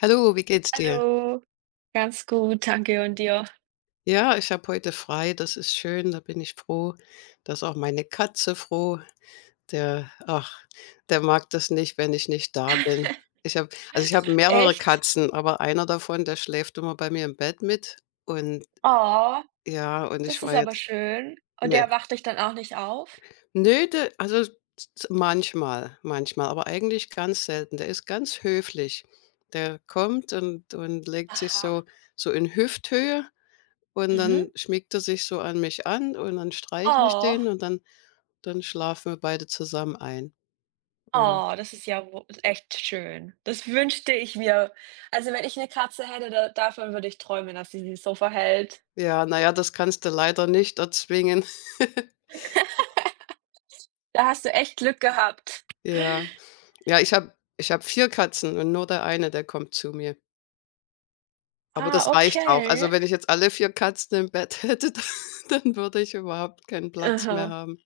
Hallo, wie geht's dir? Hallo. Ganz gut, danke und dir? Ja, ich habe heute frei, das ist schön, da bin ich froh. Da ist auch meine Katze froh. Der, ach, Der mag das nicht, wenn ich nicht da bin. Ich habe, also ich habe mehrere Echt? Katzen, aber einer davon, der schläft immer bei mir im Bett mit. Und Oh, ja, und das ich ist war aber jetzt schön. Und mir. der wacht dich dann auch nicht auf? Nö, der, also manchmal, manchmal, aber eigentlich ganz selten. Der ist ganz höflich. Der kommt und legt sich so, Aha. so in Hüfthöhe. Und Mhm. dann schmiegt er sich so an mich an und dann streichle ich Oh, den und dann schlafen wir beide zusammen ein. Und oh, das ist ja wo echt schön. Das wünschte ich mir. Also, wenn ich eine Katze hätte, da davon würde ich träumen, dass sie sich so verhält. ja, na ja, das kannst du leider nicht erzwingen. Da hast du echt Glück gehabt. Ja. Ja, ich habe 4 Katzen und nur der eine, der kommt zu mir. Aber Ah, das reicht auch. Also, okay. wenn ich jetzt alle 4 Katzen im Bett hätte, dann würde ich überhaupt keinen Platz mehr Aha. haben.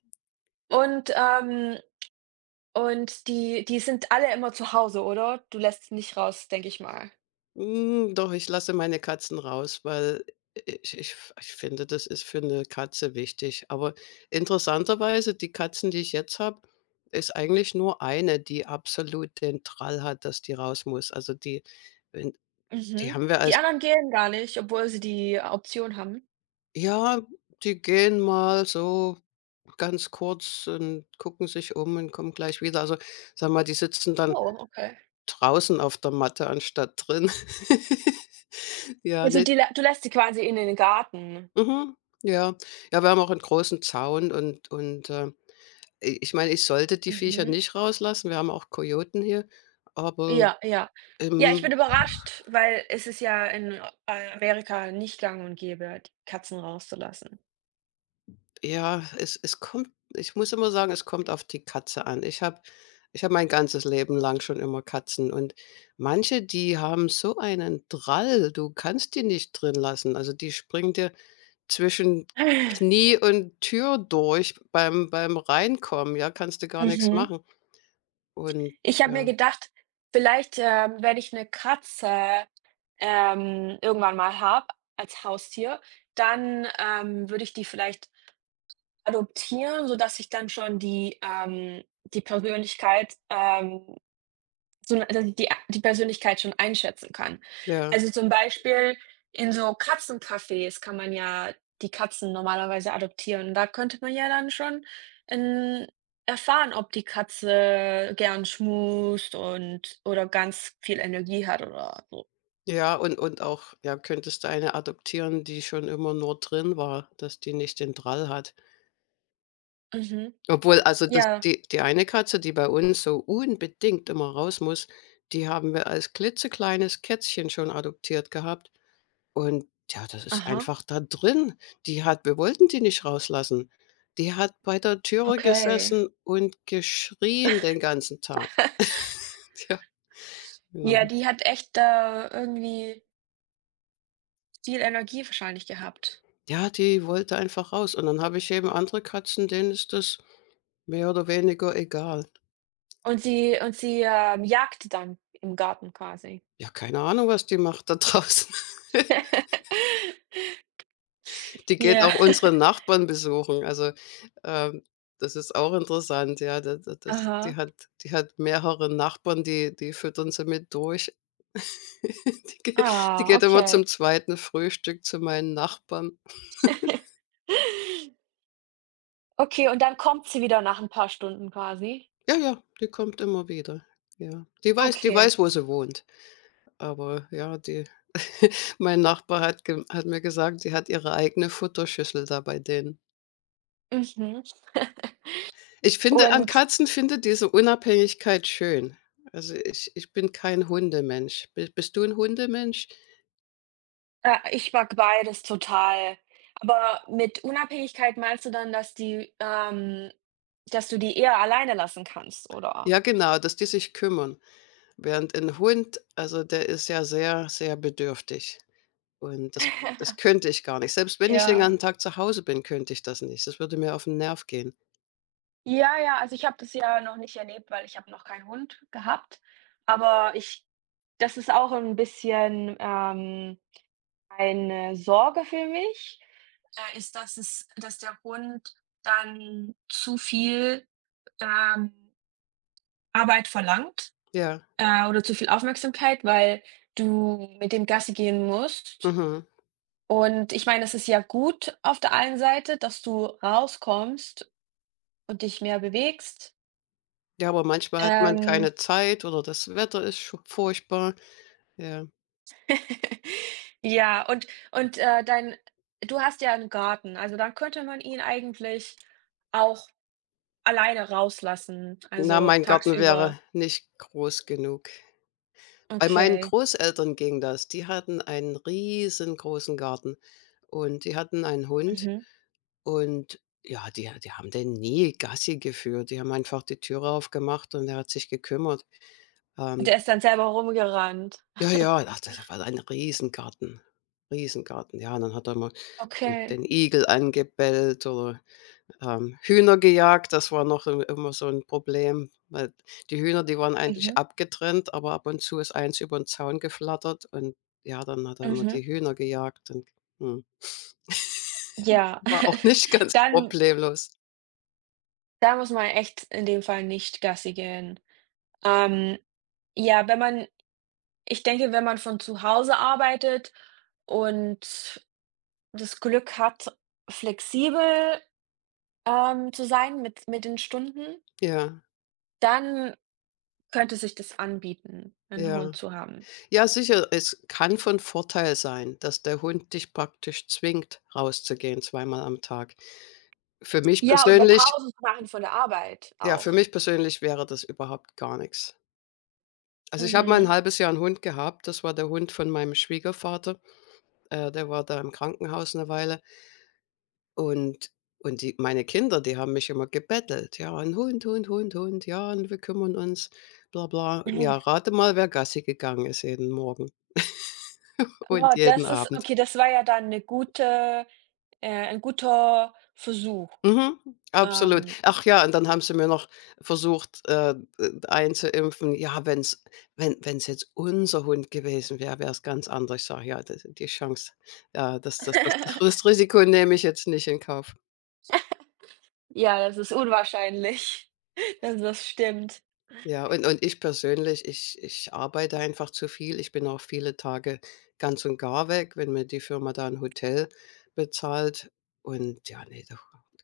Und, ähm und die sind alle immer zu Hause, oder? Du lässt sie nicht raus, denke ich mal. Hm, doch, ich lasse meine Katzen raus, weil ich ich ich finde, das ist für eine Katze wichtig. Aber interessanterweise, die Katzen, die ich jetzt habe, ist eigentlich nur eine, die absolut den Trall hat, dass die raus muss. Also, die wenn die Mhm. haben wir Die als anderen gehen gar nicht, obwohl sie die Option haben? ja, die gehen mal so ganz kurz und gucken sich um und kommen gleich wieder. Also, sag mal, die sitzen dann Oh, okay. draußen auf der Matte anstatt drin. Ja, Also, ne. die lä du lässt sie quasi in den Garten. Mhm. Ja. Ja, wir haben auch einen großen Zaun und i ich meine, ich sollte die Viecher Mhm. nicht rauslassen. Wir haben auch Kojoten hier, aber, Ja, ja. Ja, ich bin ähm, überrascht, weil es ist ja in, Amerika nicht gang und gäbe, die Katzen rauszulassen. ja, es kommt ich muss immer sagen, es kommt auf die Katze an. Ich habe mein ganzes Leben lang schon immer Katzen und manche, die haben so einen Drall, du kannst die nicht drin lassen. Also, die springen dir zwischen Knie und Tür durch beim Reinkommen, ja, kannst du gar nichts Mhm. machen und Ich habe mir ja, gedacht, vielleicht, wenn ich eine Katze, irgendwann mal habe als Haustier, dann, würde ich die vielleicht adoptieren, sodass ich dann schon die, die Persönlichkeit, dass ich die Persönlichkeit schon einschätzen kann. ja. Also, zum Beispiel in so Katzencafés kann man ja die Katzen normalerweise adoptieren. Da könnte man ja dann schon, ähm, erfahren, ob die Katze gern schmust und oder ganz viel Energie hat oder so. Ja, und auch ja, könntest du eine adoptieren, die schon immer nur drin war, dass die nicht den Drall hat. Mhm. Obwohl, also, das Ja. die die eine Katze, die bei uns so unbedingt immer raus muss, die haben wir als klitzekleines Kätzchen schon adoptiert gehabt. Und ja, das ist Aha. einfach da drin. Die hat wir wollten die nicht rauslassen. Die hat bei der Türe Okay. gesessen und geschrien den ganzen Tag. Ja, genau. Ja, die hat echt da irgendwie viel Energie wahrscheinlich gehabt. Ja, die wollte einfach raus. Und dann habe ich eben andere Katzen, denen ist das mehr oder weniger egal. Und sie, jagt dann im Garten quasi. Ja, keine Ahnung, was die macht da draußen. Die geht Ja. auch unsere Nachbarn besuchen. Also, ähm, das ist auch interessant, ja. Da das Aha. Die hat mehrere Nachbarn, die die füttern sie mit durch. Die geht die Ah, geht immer okay. zum zweiten Frühstück zu meinen Nachbarn. Okay, und dann kommt sie wieder nach ein paar Stunden quasi? Ja, ja, die kommt immer wieder. Ja. Die weiß die Okay. weiß, wo sie wohnt. Aber ja, die mein Nachbar hat ge hat mir gesagt, die hat ihre eigene Futterschüssel da bei denen. Mhm. Ich finde an Und, Katzen finde diese Unabhängigkeit schön. Also, ich bin kein Hundemensch. Bi Bist du ein Hundemensch? Ich mag beides total. Aber mit Unabhängigkeit meinst du dann, dass die dass du die eher alleine lassen kannst, oder? Ja, genau, dass die sich kümmern. Während ein Hund also, der ist ja sehr, sehr bedürftig und das könnte ich gar nicht. Selbst wenn ich den ganzen Ja. Tag zu Hause bin, könnte ich das nicht. Das würde mir auf den Nerv gehen. Ja, ja, also ich habe das ja noch nicht erlebt, weil ich habe noch keinen Hund gehabt. Aber ich das ist auch ein bisschen, eine Sorge für mich, ist, dass es dass der Hund dann zu viel, ähm, Arbeit verlangt, Ja, oder zu viel Aufmerksamkeit, weil du mit dem Gassi gehen musst. mhm. Und ich meine, es ist ja gut auf der einen Seite, dass du rauskommst und dich mehr bewegst. Ja, aber manchmal hat man Ähm keine Zeit oder das Wetter ist sch furchtbar. Ja. Ja, und, dein du hast ja einen Garten, also dann könnte man ihn eigentlich auch alleine rauslassen, Na, also mein Garten tagsüber. wäre nicht groß genug. Bei meinen Okay, Großeltern ging das. Die hatten einen riesengroßen Garten und die hatten einen Hund mhm. und ja, die haben den nie Gassi geführt. Die haben einfach die Türe aufgemacht und der hat sich gekümmert. Ähm, Der ist dann selber rumgerannt. ja, ja, ach, das war ein Riesengarten, Riesengarten. Ja, und dann hat er mal Okay, den Igel angebellt oder Hühner gejagt, das war noch im immer so ein Problem, weil die Hühner, die waren eigentlich mhm, abgetrennt, aber ab und zu ist eins über den Zaun geflattert und ja, dann hat er immer mhm. die Hühner gejagt und mhm. Ja, War auch nicht ganz dann problemlos. da muss man echt in dem Fall nicht Gassi gehen. Ähm, ja, wenn man ich denke, wenn man von zu Hause arbeitet und das Glück hat, flexibel zu sein mit den Stunden, Ja, dann könnte sich das anbieten, einen ja. Hund zu haben. Ja, sicher, es kann von Vorteil sein, dass der Hund dich praktisch zwingt, rauszugehen zweimal am Tag. Für mich Ja, und 'ne persönlich Pause zu machen von der Arbeit ja, für auch. mich persönlich wäre das überhaupt gar nichts. Also, ich habe mal ein Mhm. halbes Jahr einen Hund gehabt. Das war der Hund von meinem Schwiegervater. Der war da im Krankenhaus eine Weile und und die meine Kinder, die haben mich immer gebettelt: „Ja, ein Hund, Hund, Hund, Hund, ja, und wir kümmern uns, bla bla.“ Ja, rate mal, wer Gassi gegangen ist jeden Morgen Oh, und jeden das ist Abend. okay, das war ja dann 'ne gute ein guter Versuch. Mhm, absolut. Ähm Ach ja, und dann haben sie mir noch versucht, einzuimpfen: „Ja, wenn's wenn wenn's jetzt unser Hund gewesen wäre, wäre es ganz anders.“ Ich sage: „Ja, das die Chance, ja, das Risiko nehme ich jetzt nicht in Kauf.“ Ja, das ist unwahrscheinlich, dass das stimmt. Ja, und ich persönlich, ich arbeite einfach zu viel. Ich bin auch viele Tage ganz und gar weg, wenn mir die Firma da ein Hotel bezahlt. Und ja, nee, doch,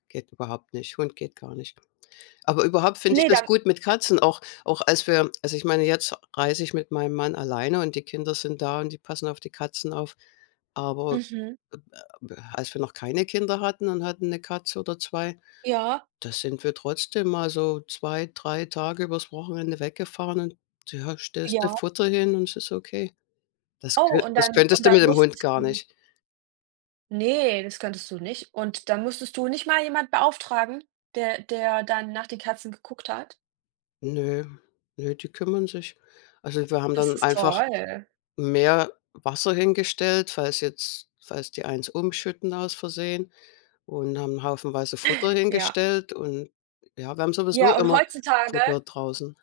geht überhaupt nicht. Hund geht gar nicht. Aber überhaupt finde ich Ne, das dann gut mit Katzen, auch auch als wir also, ich meine, jetzt reise ich mit meinem Mann alleine und die Kinder sind da und die passen auf die Katzen auf. Aber, Mhm. äh, als wir noch keine Kinder hatten und hatten eine Katze oder zwei, Ja, da sind wir trotzdem mal so 2 3 Tage übers Wochenende weggefahren und ja, stellst du ja. Futter hin und es ist okay. Oh, und Das dann könntest und du dann mit dem Hund musstest gar du nicht. ne, das könntest du nicht. Und da musstest du nicht mal jemand beauftragen, der dann nach den Katzen geguckt hat? Nö, nö, die kümmern sich. Also, wir haben Das dann ist einfach toll. mehr Wasser hingestellt, falls jetzt falls die eins umschütten aus Versehen und haben haufenweise Futter Ja. hingestellt und ja, wir haben sowieso Ja, und immer heutzutage Futter draußen.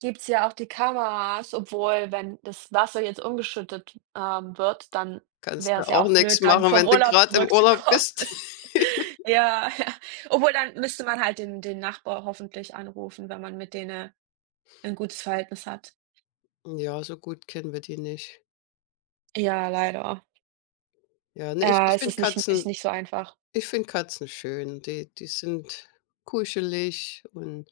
gibt's ja auch die Kameras, obwohl, wenn das Wasser jetzt umgeschüttet, wird, dann Kannst wäre du es ja auch auch nichts blöd, dann machen, vom wenn du Urlaub gerade im Urlaub zurückzukommen. bist. Ja, ja. Obwohl, dann müsste man halt den Nachbar hoffentlich anrufen, wenn man mit denen ein gutes Verhältnis hat. Ja, so gut kennen wir die nicht. Ja, leider. Ja, ne, ich Ja, ich es finde ist nicht ist Katzen nicht so einfach. ich finde Katzen schön. Die sind kuschelig und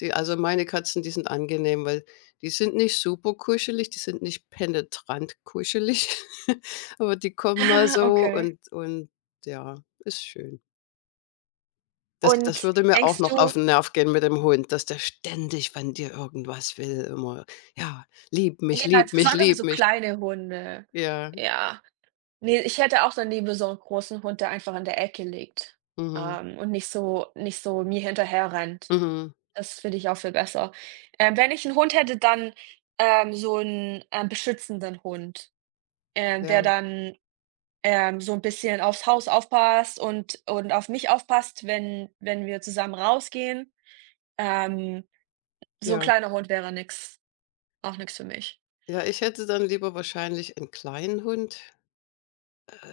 die also, meine Katzen, die sind angenehm, weil die sind nicht super kuschelig, die sind nicht penetrant kuschelig, aber die kommen mal so Okay. Und ja, ist schön. Das Und würde mir auch denkst noch auf du den Nerv gehen mit dem Hund, dass der ständig wenn dir irgendwas will, immer: „Ja, lieb mich, ja, lieb mich, besonders lieb so mich.“ kleine Hunde. Ja, Ja. Ne, ich hätte auch dann lieber so 'n großen Hund, der einfach in der Ecke liegt, mhm, und nicht so nicht so mir hinterher rennt. mhm, Das finde ich auch viel besser. Wenn ich 'n Hund hätte, dann, so 'n, beschützenden Hund, ja, der dann, so 'n bisschen aufs Haus aufpasst und auf mich aufpasst, wenn wenn wir zusammen rausgehen. Ähm, so 'n ja. kleiner Hund wäre nix auch nix für mich. Ja, ich hätte dann lieber wahrscheinlich einen kleinen Hund.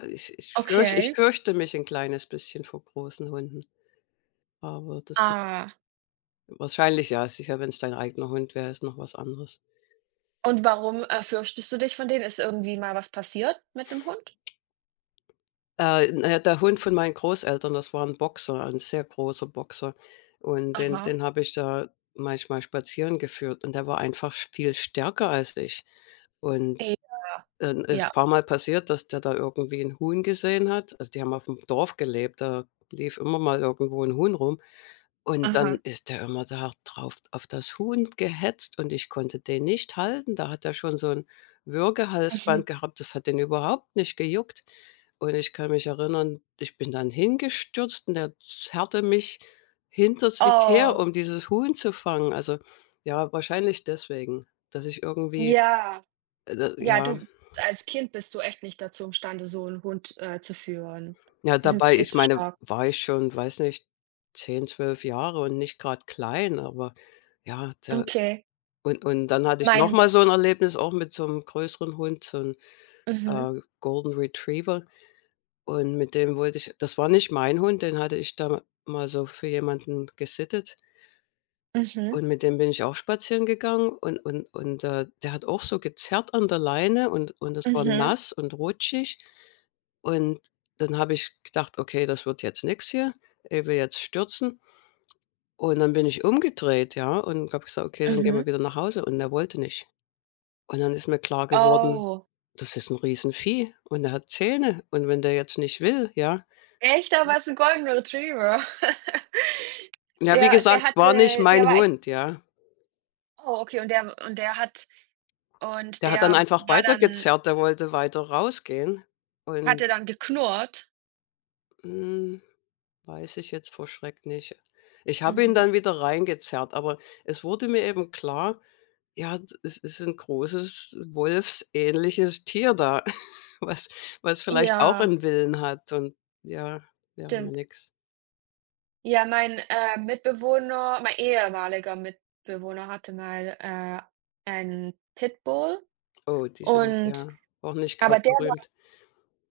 Ich Okay. fürchte mich ein kleines bisschen vor großen Hunden, aber das Ah. wahrscheinlich ja, sicher, wenn es dein eigener Hund wäre, ist noch was anderes. Und warum, fürchtest du dich von denen? Ist irgendwie mal was passiert mit dem Hund? Na ja, der Hund von meinen Großeltern, das war ein Boxer, ein sehr großer Boxer und den Aha. den habe ich da manchmal spazieren geführt und der war einfach sch viel stärker als ich und J dann ja. ist paar Mal passiert, dass der da irgendwie 'n Huhn gesehen hat. Also, die haben aufm Dorf gelebt, da lief immer mal irgendwo 'n Huhn rum. Und dann Aha. ist der immer da drauf auf das Huhn gehetzt und ich konnte den nicht halten. Da hat er schon so 'n Mhm. Würgehalsband gehabt, das hat den überhaupt nicht gejuckt. Und ich kann mich erinnern, ich bin dann hingestürzt und der zerrte mich hinter sich her, Oh, um dieses Huhn zu fangen. Also, ja, wahrscheinlich deswegen, dass ich irgendwie, ja. Ja, ja. du, als Kind bist du echt nicht dazu imstande, so 'n Hund, zu führen. Ja, Die sind dabei, viel ich zu meine, stark. war ich schon, weiß nicht, 10, 12 Jahre und nicht gerade klein, aber ja, da Okay. Und dann hatte ich noch Mein mal so ein Erlebnis auch mit so einem größeren Hund, so mhm, einem, Golden Retriever und mit dem wollte ich das war nicht mein Hund, den hatte ich da mal so für jemanden gesittet mhm, und mit dem bin ich auch spazieren gegangen und der hat auch so gezerrt an der Leine und es war mhm, nass und rutschig. Und dann habe ich gedacht: „Okay, das wird jetzt nichts hier. Er will jetzt stürzen.“ Und dann bin ich umgedreht, ja, und habe gesagt: „Okay, dann gehen wir mhm. wieder nach Hause.“ Und er wollte nicht. Und dann ist mir klar geworden, Oh. das ist ein Riesenvieh und er hat Zähne und wenn der jetzt nicht will, ja Echt? Aber ist 'n Golden Retriever. ja, wie Der gesagt, der es war nicht hatte der mein war echt Hund, ja. oh, okay, und der hat und Der hat dann der einfach war dann weitergezerrt, der wollte weiter rausgehen hat und der dann geknurrt? hm, weiß ich jetzt vor Schreck nicht. Ich habe ihn Mhm. dann wieder reingezerrt, aber es wurde mir eben klar, ja, d es ist ein großes wolfsähnliches Tier da, was was vielleicht auch Ja, 'n Willen hat und ja, wäre mir stimmt. nix. Ja, mein, Mitbewohner mein ehemaliger Mitbewohner hatte mal, einen Pitbull Oh, die sind und ja auch nicht aber gerade der berühmt.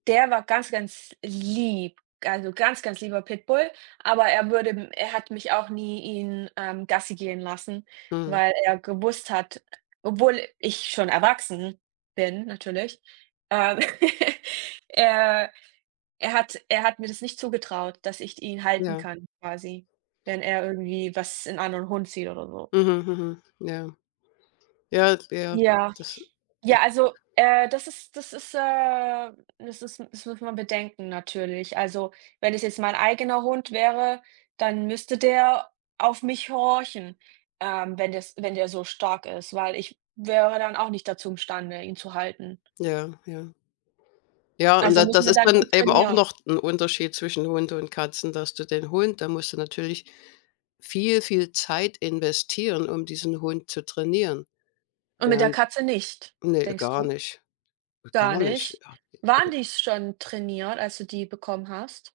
der war ganz, ganz lieb, also, ganz, ganz lieber Pitbull, aber er würde m er hat mich auch nie ihn, Gassi gehen lassen, Mhm, weil er gewusst hat obwohl ich schon erwachsen bin natürlich, ähm, er Er hat mir das nicht zugetraut, dass ich ihn halten ja. kann quasi, wenn er irgendwie was in anderen Hund sieht oder so. Mhm, mhm, ja. Ja, ja, Ja, das, äh ja, also, das ist das muss man bedenken natürlich. Also, wenn es jetzt mein eigener Hund wäre, dann müsste der auf mich horchen, wenn das wenn der so stark ist, weil ich wäre dann auch nicht dazu imstande, ihn zu halten. ja, ja. Ja, und Also, da muss das man ist dann dann gut eben auch trainieren noch ein Unterschied zwischen Hunde und Katzen, dass du den Hund da musst du natürlich viel, viel Zeit investieren, um diesen Hund zu trainieren. und mit der Während Katze nicht, ne, denkst gar du? nicht. Gar Gar nicht. nicht. Ja, Waren die schon trainiert, als du die bekommen hast?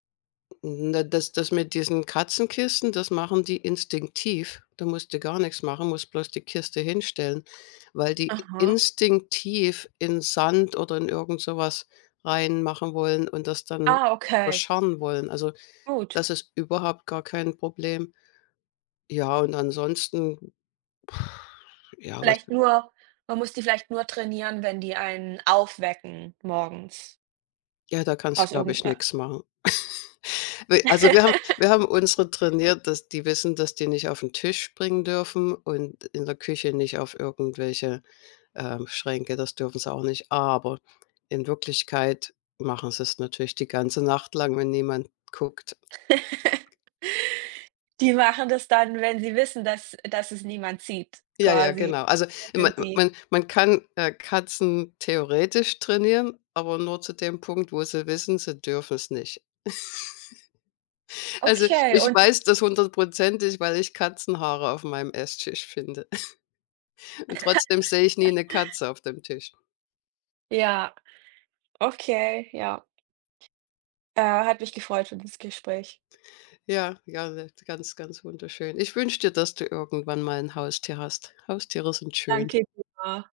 na, das mit diesen Katzenkisten, das machen die instinktiv. Da musst du gar nichts machen, musst bloß die Kiste hinstellen, weil die Aha. instinktiv in Sand oder in irgend so was reinmachen wollen und das dann Ah, okay, verscharren wollen. Also gut. das ist überhaupt gar kein Problem. Ja, und ansonsten, ja, was Vielleicht nur man muss die vielleicht nur trainieren, wenn die einen aufwecken morgens ja, da kannst du, aus glaube irgend ich, nichts machen. We Also, wir haben unsere trainiert, dass die wissen, dass die nicht auf den Tisch springen dürfen und in der Küche nicht auf irgendwelche, Schränke, das dürfen sie auch nicht. Aber in Wirklichkeit machen sie es natürlich die ganze Nacht lang, wenn niemand guckt. Die machen das dann, wenn sie wissen, dass es niemand sieht Ja, ja, quasi, genau. Also, man sind die man man kann, Katzen theoretisch trainieren, aber nur zu dem Punkt, wo sie wissen, sie dürfen es nicht. Also, okay, ich und weiß das hundertprozentig, weil ich Katzenhaare auf meinem Esstisch finde. Und trotzdem sehe ich nie eine Katze auf dem Tisch. ja, okay, ja. Hat mich gefreut für das Gespräch. Ja, ja, ne, ganz, ganz wunderschön. Ich wünsche dir, dass du irgendwann mal ein Haustier hast. Haustiere sind schön. Danke dir.